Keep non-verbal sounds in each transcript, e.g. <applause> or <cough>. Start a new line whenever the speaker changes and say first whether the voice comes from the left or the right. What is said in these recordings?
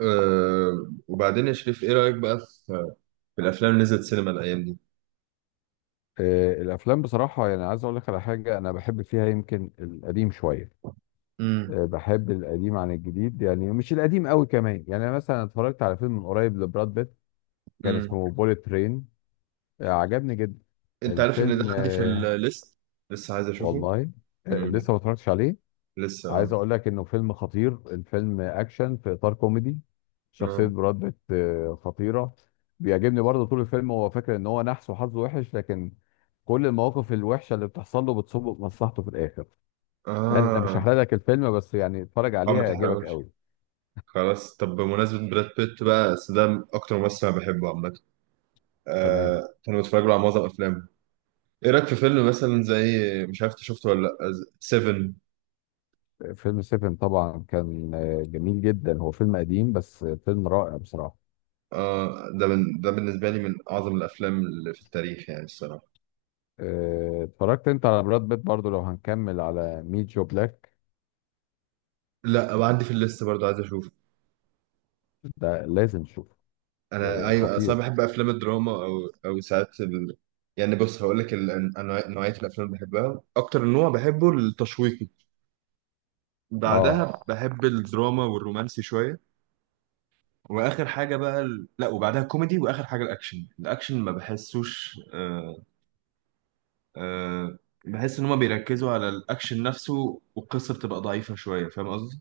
right: وبعدين يا شريف، ايه رأيك بقى في, في الافلام اللي نزلت سينما الايام دي؟
left: الافلام بصراحه، يعني عايز اقول لك على حاجه، انا بحب فيها يمكن القديم شويه.
right: امم.
left: بحب القديم عن الجديد، يعني مش القديم قوي كمان. يعني أنا مثلا اتفرجت على فيلم من قريب لبراد بيت، كان
right: امم.
left: اسمه بوليت ترين. عجبني جدا.
right: انت عارف ان ده
left: الفيلم.
right: عندي في الليست، لسه عايز اشوفه.
left: والله.
right: امم.
left: لسه ما اتفرجتش عليه.
right: لسه،
left: عايز
right: اه،
left: اقول لك انه فيلم خطير، الفيلم اكشن في اطار كوميدي. شخصيه
right: اه،
left: براد بيت خطيره. بيعجبني برضه. طول الفيلم هو فاكر ان هو نحس وحظه وحش، لكن كل المواقف الوحشه اللي بتحصل له بتصب في مصلحته في الاخر. انا مش
right: اه،
left: هحرق لك الفيلم، بس يعني اتفرج
right: اه،
left: عليه
right: ما
left: هيعجبك
right: تحرقوش.
left: قوي.
right: خلاص، طب بمناسبة براد بيت بقى، بس ده اكتر ممثل انا بحبه عامة.
left: تمام.
right: كانوا بتفرج له على معظم افلامه. ايه رأيك في فيلم مثلا زي، مش عارف انت شفته ولا لا، سيفن؟
left: فيلم سيفن طبعا كان جميل جدا. هو فيلم قديم بس فيلم رائع بصراحه.
right: اه، ده من، ده بالنسبة لي من اعظم الافلام اللي في التاريخ يعني الصراحة.
left: اتفرجت انت على براد بيت برضه؟ لو هنكمل على ميت جو بلاك.
right: لا، وعندي في الليست برضه، عايز اشوفه.
left: ده لازم تشوفه.
right: انا
left: آه،
right: ايوه، اصلا
left: خطير.
right: بحب افلام الدراما، او ساعات يعني بص هقول لك، نوعيه الافلام اللي بحبها، اكتر نوع بحبه التشويقي،
left: اه.
right: بعدها بحب الدراما والرومانسي شويه، واخر حاجه بقى لا، وبعدها كوميدي، واخر حاجه الاكشن. الاكشن ما بحسوش آه... بحس ان هما بيركزوا على الاكشن نفسه والقصه بتبقى ضعيفه شويه، فاهم قصدي؟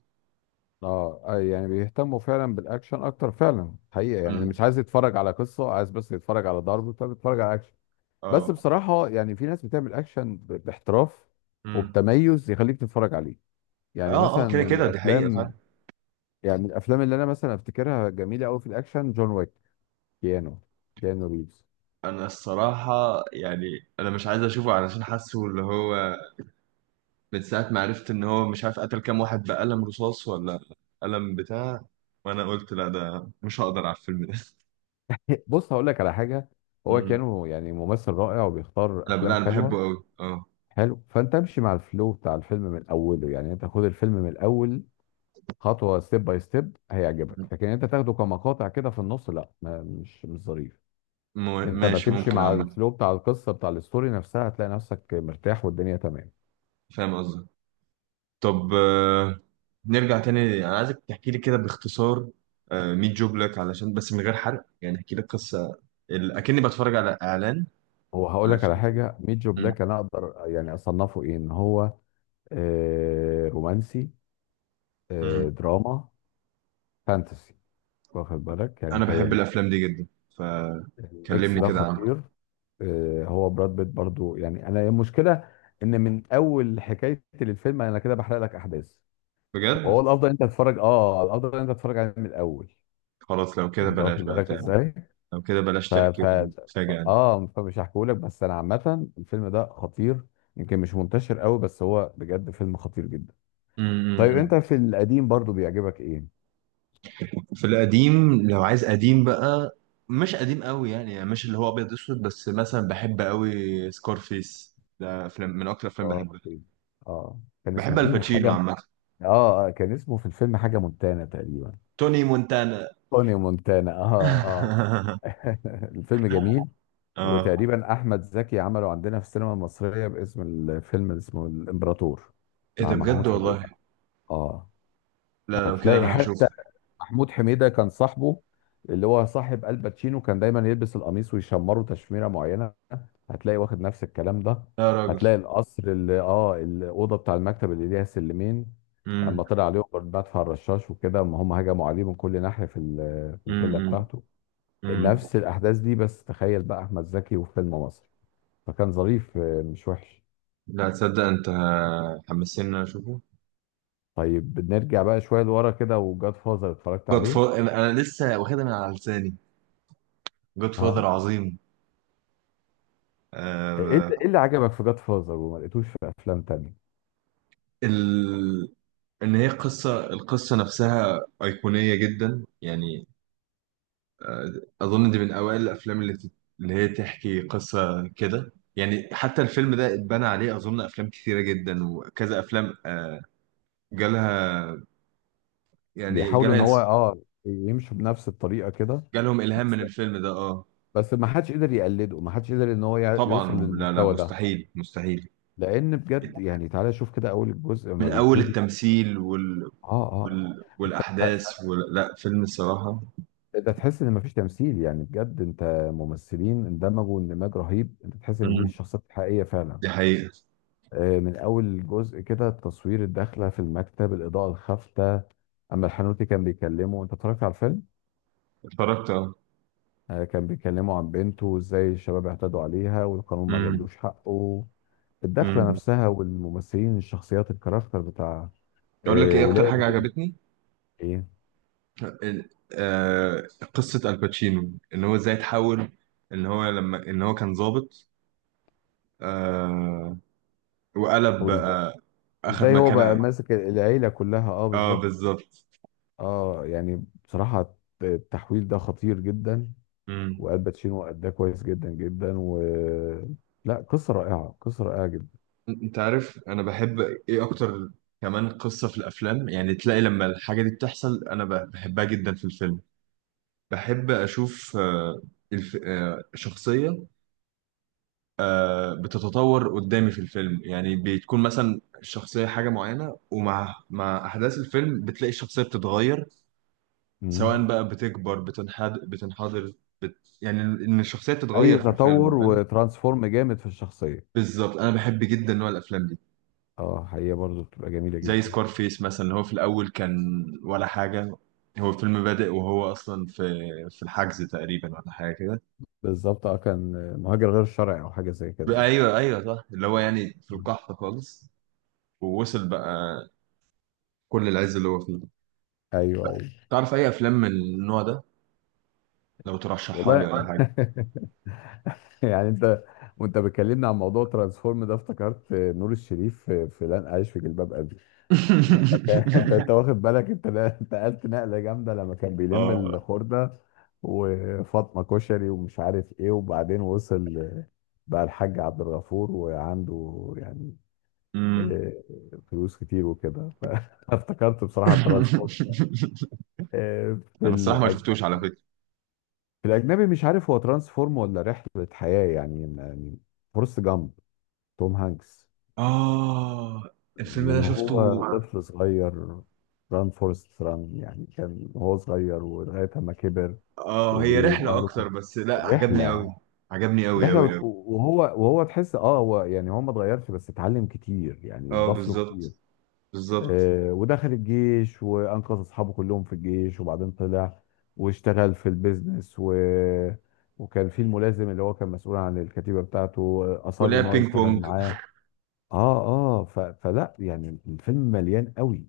left: اه. آه، يعني بيهتموا فعلا بالاكشن اكتر، فعلا حقيقه، يعني
right: امم.
left: مش عايز يتفرج على قصه، عايز بس يتفرج على ضرب، فبيتفرج على اكشن. بس
right: اه.
left: بصراحه يعني في ناس بتعمل اكشن باحتراف،
right: امم.
left: وبتميز يخليك تتفرج عليه. يعني
right: اه، اه،
left: مثلا
right: كده
left: من
right: كده دي حقيقه فعلا.
left: الافلام يعني من الافلام اللي انا مثلا افتكرها جميله قوي في الاكشن، جون ويك. كيانو كيانو ريفز.
right: انا الصراحه يعني، انا مش عايز اشوفه علشان حاسه اللي هو، من ساعة ما عرفت إن هو مش عارف قتل كام واحد بقلم رصاص، ولا قلم بتاع، وأنا قلت لا، ده مش هقدر على الفيلم ده.
left: <laughs> بص هقول لك على حاجه. هو
right: مم.
left: كيانو يعني ممثل رائع وبيختار
right: لا، لا،
left: افلام
right: أنا
left: حلوه.
right: بحبه أوي، أه.
left: حلو، فانت امشي مع الفلو بتاع الفيلم من اوله، يعني انت خد الفيلم من الاول، خطوه، ستيب باي ستيب، هيعجبك. لكن انت تاخده كمقاطع كده في النص، لا ما مش ظريف. انت ما
right: ماشي،
left: تمشي
right: ممكن
left: مع
right: عامة.
left: الفلو بتاع القصه بتاع الستوري نفسها، هتلاقي نفسك مرتاح والدنيا تمام.
right: فاهم قصدك. طب، نرجع تاني، أنا عايزك تحكي لي كده باختصار، ميت جوب لك، علشان بس من غير حرق، يعني احكي لي قصة أكني بتفرج على إعلان
left: هو هقول
right: على
left: لك على
right: فيلم.
left: حاجه، ميت جو
right: مم.
left: بلاك انا اقدر يعني اصنفه ايه؟ ان هو رومانسي،
right: مم.
left: دراما، فانتسي. واخد بالك؟ يعني
right: أنا بحب
left: خيالي
right: الأفلام
left: شويه.
right: دي جدا،
left: الميكس
right: فكلمني
left: ده
right: كده عنها.
left: خطير. آه، هو براد بيت برضو. يعني انا المشكله ان من اول حكايتي للفيلم انا كده بحرق لك احداث.
right: بجد.
left: وهو الافضل انت تتفرج، اه الافضل انت تتفرج عليه من الاول،
right: خلاص، لو كده
left: يعني انت
right: بلاش
left: واخد
right: بقى.
left: بالك ازاي؟
right: لو كده بلاش
left: ف
right: تحكي،
left: ف
right: وتفاجئنا.
left: اه، فمش هحكيهولك. بس انا عامه الفيلم ده خطير، يمكن مش منتشر قوي، بس هو بجد فيلم خطير جدا. طيب انت
right: امم.
left: في القديم برضو بيعجبك ايه؟
right: في القديم، لو عايز قديم بقى، مش قديم قوي يعني, مش اللي هو ابيض اسود، بس مثلا بحب قوي سكارفيس، ده فيلم من اكتر الافلام
left: اه.
right: بحبها.
left: اه. كان
right: بحب
left: اسمه ايه حاجه؟
right: الباتشينو عامه.
left: اه، كان اسمه في الفيلم حاجه مونتانا تقريبا.
right: توني مونتانا.
left: توني مونتانا. اه. اه.
right: <laughs>
left: <laughs> الفيلم جميل.
right: اه.
left: وتقريبا احمد زكي عمله عندنا في السينما المصريه، باسم الفيلم اللي اسمه الامبراطور،
right: ايه
left: مع
right: ده بجد،
left: محمود
right: والله؟
left: حميده. اه.
right: لا، لو كده
left: هتلاقي
right: انا
left: حتى
right: هشوفه.
left: محمود حميده كان صاحبه، اللي هو صاحب الباتشينو، كان دايما يلبس القميص ويشمره تشميره معينه. هتلاقي واخد نفس الكلام ده.
right: لا يا راجل.
left: هتلاقي القصر اللي، اه، الاوضه بتاع المكتب اللي ليها سلمين،
right: امم.
left: اما طلع عليهم مدفع الرشاش وكده، اما هم هجموا عليه من كل ناحيه في في الفيلا
right: امم.
left: بتاعته.
right: امم.
left: نفس الاحداث دي، بس تخيل بقى احمد زكي وفيلم مصري، فكان ظريف مش وحش.
right: لا، تصدق انت حمسني ان انا اشوفه.
left: طيب نرجع بقى شويه لورا كده، وجاد فازر اتفرجت
right: جود
left: عليه؟
right: فاذر؟ أنا لسه واخدها من على لساني، جود فاذر
left: اه.
right: عظيم.
left: ايه اللي
right: آه،
left: إيه اللي عجبك في جاد فازر وما لقيتوش في افلام تانية؟
right: ال... ان هي القصه نفسها ايقونيه جدا يعني. آه، اظن دي من اوائل الافلام اللي هي تحكي قصه كده. يعني حتى الفيلم ده اتبنى عليه، اظن افلام كتيره جدا وكذا افلام جالها يعني
left: بيحاولوا ان هو، اه، يمشوا بنفس الطريقه كده.
right: جالهم الهام
left: بس
right: من الفيلم ده، اه.
left: بس ما حدش قدر يقلده، ما حدش قدر ان هو يوصل
right: طبعا، لا، لا،
left: للمستوى ده.
right: مستحيل مستحيل.
left: لان بجد يعني تعالى شوف كده اول الجزء
right: من
left: لما
right: اول
left: بيبتدي.
right: التمثيل
left: اه. اه. انت،
right: والاحداث لا، فيلم الصراحه.
left: ده تحس ان مفيش تمثيل، يعني بجد، انت، ممثلين اندمجوا اندماج رهيب، انت تحس ان دي
right: امم،
left: الشخصيات الحقيقيه فعلا.
right: دي حقيقه.
left: آه، من اول جزء كده، التصوير، الداخله في المكتب، الاضاءه الخافته، اما الحنوتي كان بيكلمه، انت اتفرجت على الفيلم؟
right: اتفرجت، اه.
left: آه، كان بيكلمه عن بنته، وازاي الشباب اعتدوا عليها والقانون ما جابلوش حقه، الدخله
right: امم.
left: نفسها، والممثلين، الشخصيات، الكاركتر بتاع،
right: اقول لك
left: آه،
right: ايه اكتر حاجه
left: ولاده.
right: عجبتني؟
left: ايه؟
right: ال- آه، قصه الباتشينو، ان هو ازاي تحول، ان هو كان ضابط، آه، وقلب
left: وازاي؟
right: بقى، اخذ
left: إزاي هو بقى
right: مكانه.
left: ماسك العيله كلها؟ اه،
right: اه،
left: بالظبط.
right: بالظبط.
left: اه، يعني بصراحة التحويل ده خطير جدا.
right: مم.
left: والباتشينو أداه كويس جدا جدا. و، لا قصة رائعة، قصة رائعة جدا.
right: انت عارف انا بحب ايه اكتر؟ كمان قصه في الافلام، يعني تلاقي لما الحاجه دي بتحصل انا بحبها جدا في الفيلم. بحب اشوف آه، الف... آه، شخصيه بتتطور قدامي في الفيلم، يعني بتكون مثلا الشخصية حاجة معينة، ومع أحداث الفيلم بتلاقي الشخصية بتتغير، سواء
left: مم.
right: بقى بتكبر، بتنحدر، يعني إن الشخصية
left: أي
right: بتتغير في
left: تطور
right: الفيلم، فاهم؟
left: وترانسفورم جامد في الشخصية.
right: بالظبط، أنا بحب جدا نوع الأفلام دي.
left: اه، حقيقة برضو بتبقى جميلة
right: زي
left: جدا.
right: سكارفيس مثلا، هو في الأول كان ولا حاجة، هو الفيلم بادئ وهو أصلا في الحجز تقريبا، ولا حاجة كده.
left: بالظبط. اه، كان مهاجر غير شرعي، أو حاجة زي كده يعني.
right: أيوه، أيوه، صح، اللي هو يعني في
left: مم.
right: القحط خالص. ووصل بقى كل العز اللي هو فيه.
left: أيوه، أيوه.
right: تعرف اي افلام من النوع ده، لو ترشحها لي
left: والله
right: ولا
left: <laughs>
right: حاجه؟
left: يعني أنت، وأنت بتكلمني عن موضوع ترانسفورم ده افتكرت نور الشريف في لن أعيش في جلباب أبي، لما كان <laughs> انت
right: <laughs>
left: واخد بالك؟ انت نقلت نقله جامده لما كان بيلم
right: اه.
left: الخرده وفاطمه كشري ومش عارف ايه، وبعدين وصل بقى الحاج عبد الغفور، وعنده يعني،
right: امم.
left: اه، فلوس كتير وكده. فافتكرت <laughs> بصراحه ترانسفورم.
right: <laughs>
left: اه،
right: انا الصراحه ما شفتوش على فكره.
left: في الاجنبي مش عارف هو ترانسفورم ولا رحله حياه، يعني. فورست جامب. توم هانكس.
right: اه، الفيلم ده
left: من
right: شفته.
left: هو طفل صغير، ران فورست ران، يعني كان هو صغير ولغايه ما كبر.
right: اه، هي رحله
left: وبرضه كان
right: اكتر، بس لا عجبني قوي.
left: رحلة
right: عجبني قوي
left: رحلة
right: قوي قوي.
left: وهو تحس، اه، هو يعني هو ما اتغيرش بس اتعلم كتير، يعني
right: اه،
left: اتضاف له
right: بالظبط،
left: كتير.
right: بالظبط.
left: آه، ودخل الجيش وانقذ اصحابه كلهم في الجيش، وبعدين طلع واشتغل في البيزنس، وكان في الملازم اللي هو كان مسؤول عن الكتيبة بتاعته، اصر ان
right: ولعب
left: هو
right: بينج
left: يشتغل
right: بونج.
left: معاه. اه. اه. فلا يعني الفيلم مليان قوي.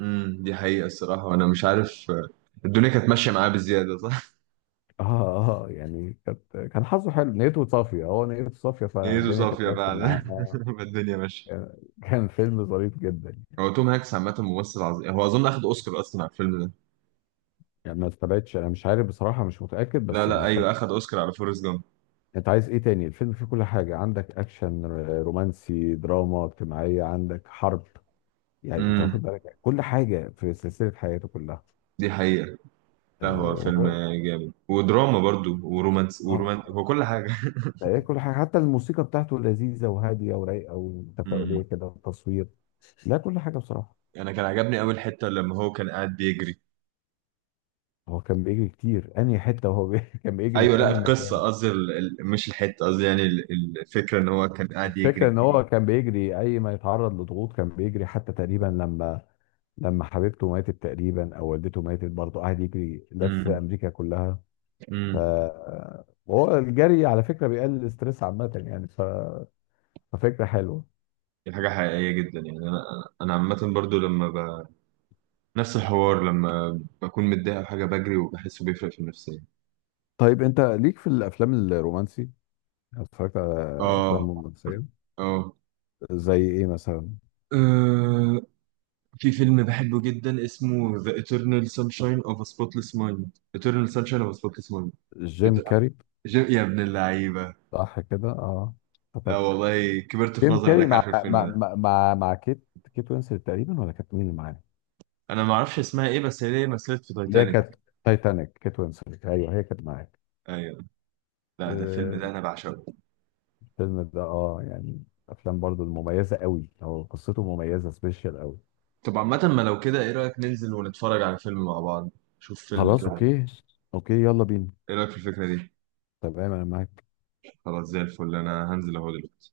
right: امم، دي حقيقه الصراحه، وانا مش عارف الدنيا كانت ماشيه معاه بزياده، صح.
left: اه. اه. يعني كانت، كان حظه حلو، نيته صافية، هو نيته صافية
right: <laughs> ايده
left: فالدنيا كانت
right: صافيه
left: ماشية
right: فعلا،
left: معاه. اه.
right: <laughs> الدنيا ماشيه.
left: كان كان فيلم ظريف جدا.
right: هو توم هانكس عامه ممثل عظيم، هو اظن اخد اوسكار اصلا على الفيلم ده.
left: يعني ما استبعدش، انا مش عارف بصراحه، مش متاكد،
right: لا،
left: بس ما
right: لا، ايوه،
left: استبعدش.
right: اخد اوسكار على فورست جامب.
left: انت عايز ايه تاني؟ الفيلم فيه كل حاجه عندك، اكشن، رومانسي، دراما اجتماعيه، عندك حرب، يعني انت
right: امم،
left: واخد بالك كل حاجه في سلسله حياته كلها.
right: دي حقيقة. لا، هو
left: اه
right: فيلم
left: وهو-
right: جامد، ودراما برضو، ورومانس
left: آه،
right: هو كل حاجة.
left: تلاقيه كل حاجه، حتى الموسيقى بتاعته لذيذه وهاديه ورايقه وتفاؤليه
right: <laughs> امم.
left: كده، والتصوير، لا كل حاجه بصراحه.
right: انا كان عجبني اول حتة لما هو كان قاعد بيجري.
left: هو كان بيجري كتير، انهي حته وهو <laughs> كان بيجري
right: ايوه
left: في
right: لا،
left: انهي
right: القصة
left: مكان.
right: قصدي مش الحتة، قصدي يعني الفكرة ان هو كان قاعد يجري
left: الفكرة ان هو
right: كتير.
left: كان بيجري اي ما يتعرض لضغوط كان بيجري، حتى تقريبا لما، لما حبيبته ماتت تقريبا او والدته ماتت برضه قعد يجري لف
right: امم.
left: امريكا كلها. ف-
right: امم.
left: وهو الجري على فكرة بيقلل الاستريس عامة يعني، ففكرة حلوة.
right: دي حاجة حقيقية جدا، يعني انا عامة برضو، نفس الحوار لما بكون متضايق او حاجة، بجري وبحسه بيفرق في النفسية.
left: طيب انت ليك في الافلام الرومانسي، اتفرجت على افلام
right: اه،
left: رومانسية
right: اه.
left: زي ايه مثلا؟
right: آه. في فيلم بحبه جدا اسمه The Eternal Sunshine of a Spotless Mind، Eternal Sunshine of a Spotless Mind.
left: جيم
right: بت-
left: كاري.
right: يا ابن اللعيبة.
left: صح كده. اه،
right: لا
left: افتكرت.
right: والله، كبرت في
left: جيم
right: نظري
left: كاري
right: انك عارف
left: مع
right: الفيلم ده.
left: مع مع كيت. كيت وينسلت تقريبا، ولا كانت مين اللي معاه؟
right: انا ما اعرفش اسمها ايه، بس هي مثلت في
left: اللي هي
right: تايتانيك.
left: كانت، تايتانيك، كيت وينسلت، ايوه هي كانت معاك.
right: ايوه. لا، ده الفيلم
left: آه،
right: ده انا بعشقه.
left: الفيلم ده، اه يعني، افلام برضو المميزه قوي، هو قصته مميزه سبيشال قوي.
right: طب عامة، ما لو كده ايه رأيك ننزل ونتفرج على فيلم مع بعض، شوف فيلم
left: خلاص
right: كده؟
left: اوكي. اوكي يلا بينا.
right: ايه رأيك في الفكرة دي؟
left: تمام انا معاك.
right: خلاص، زي الفل، انا هنزل اهو دلوقتي.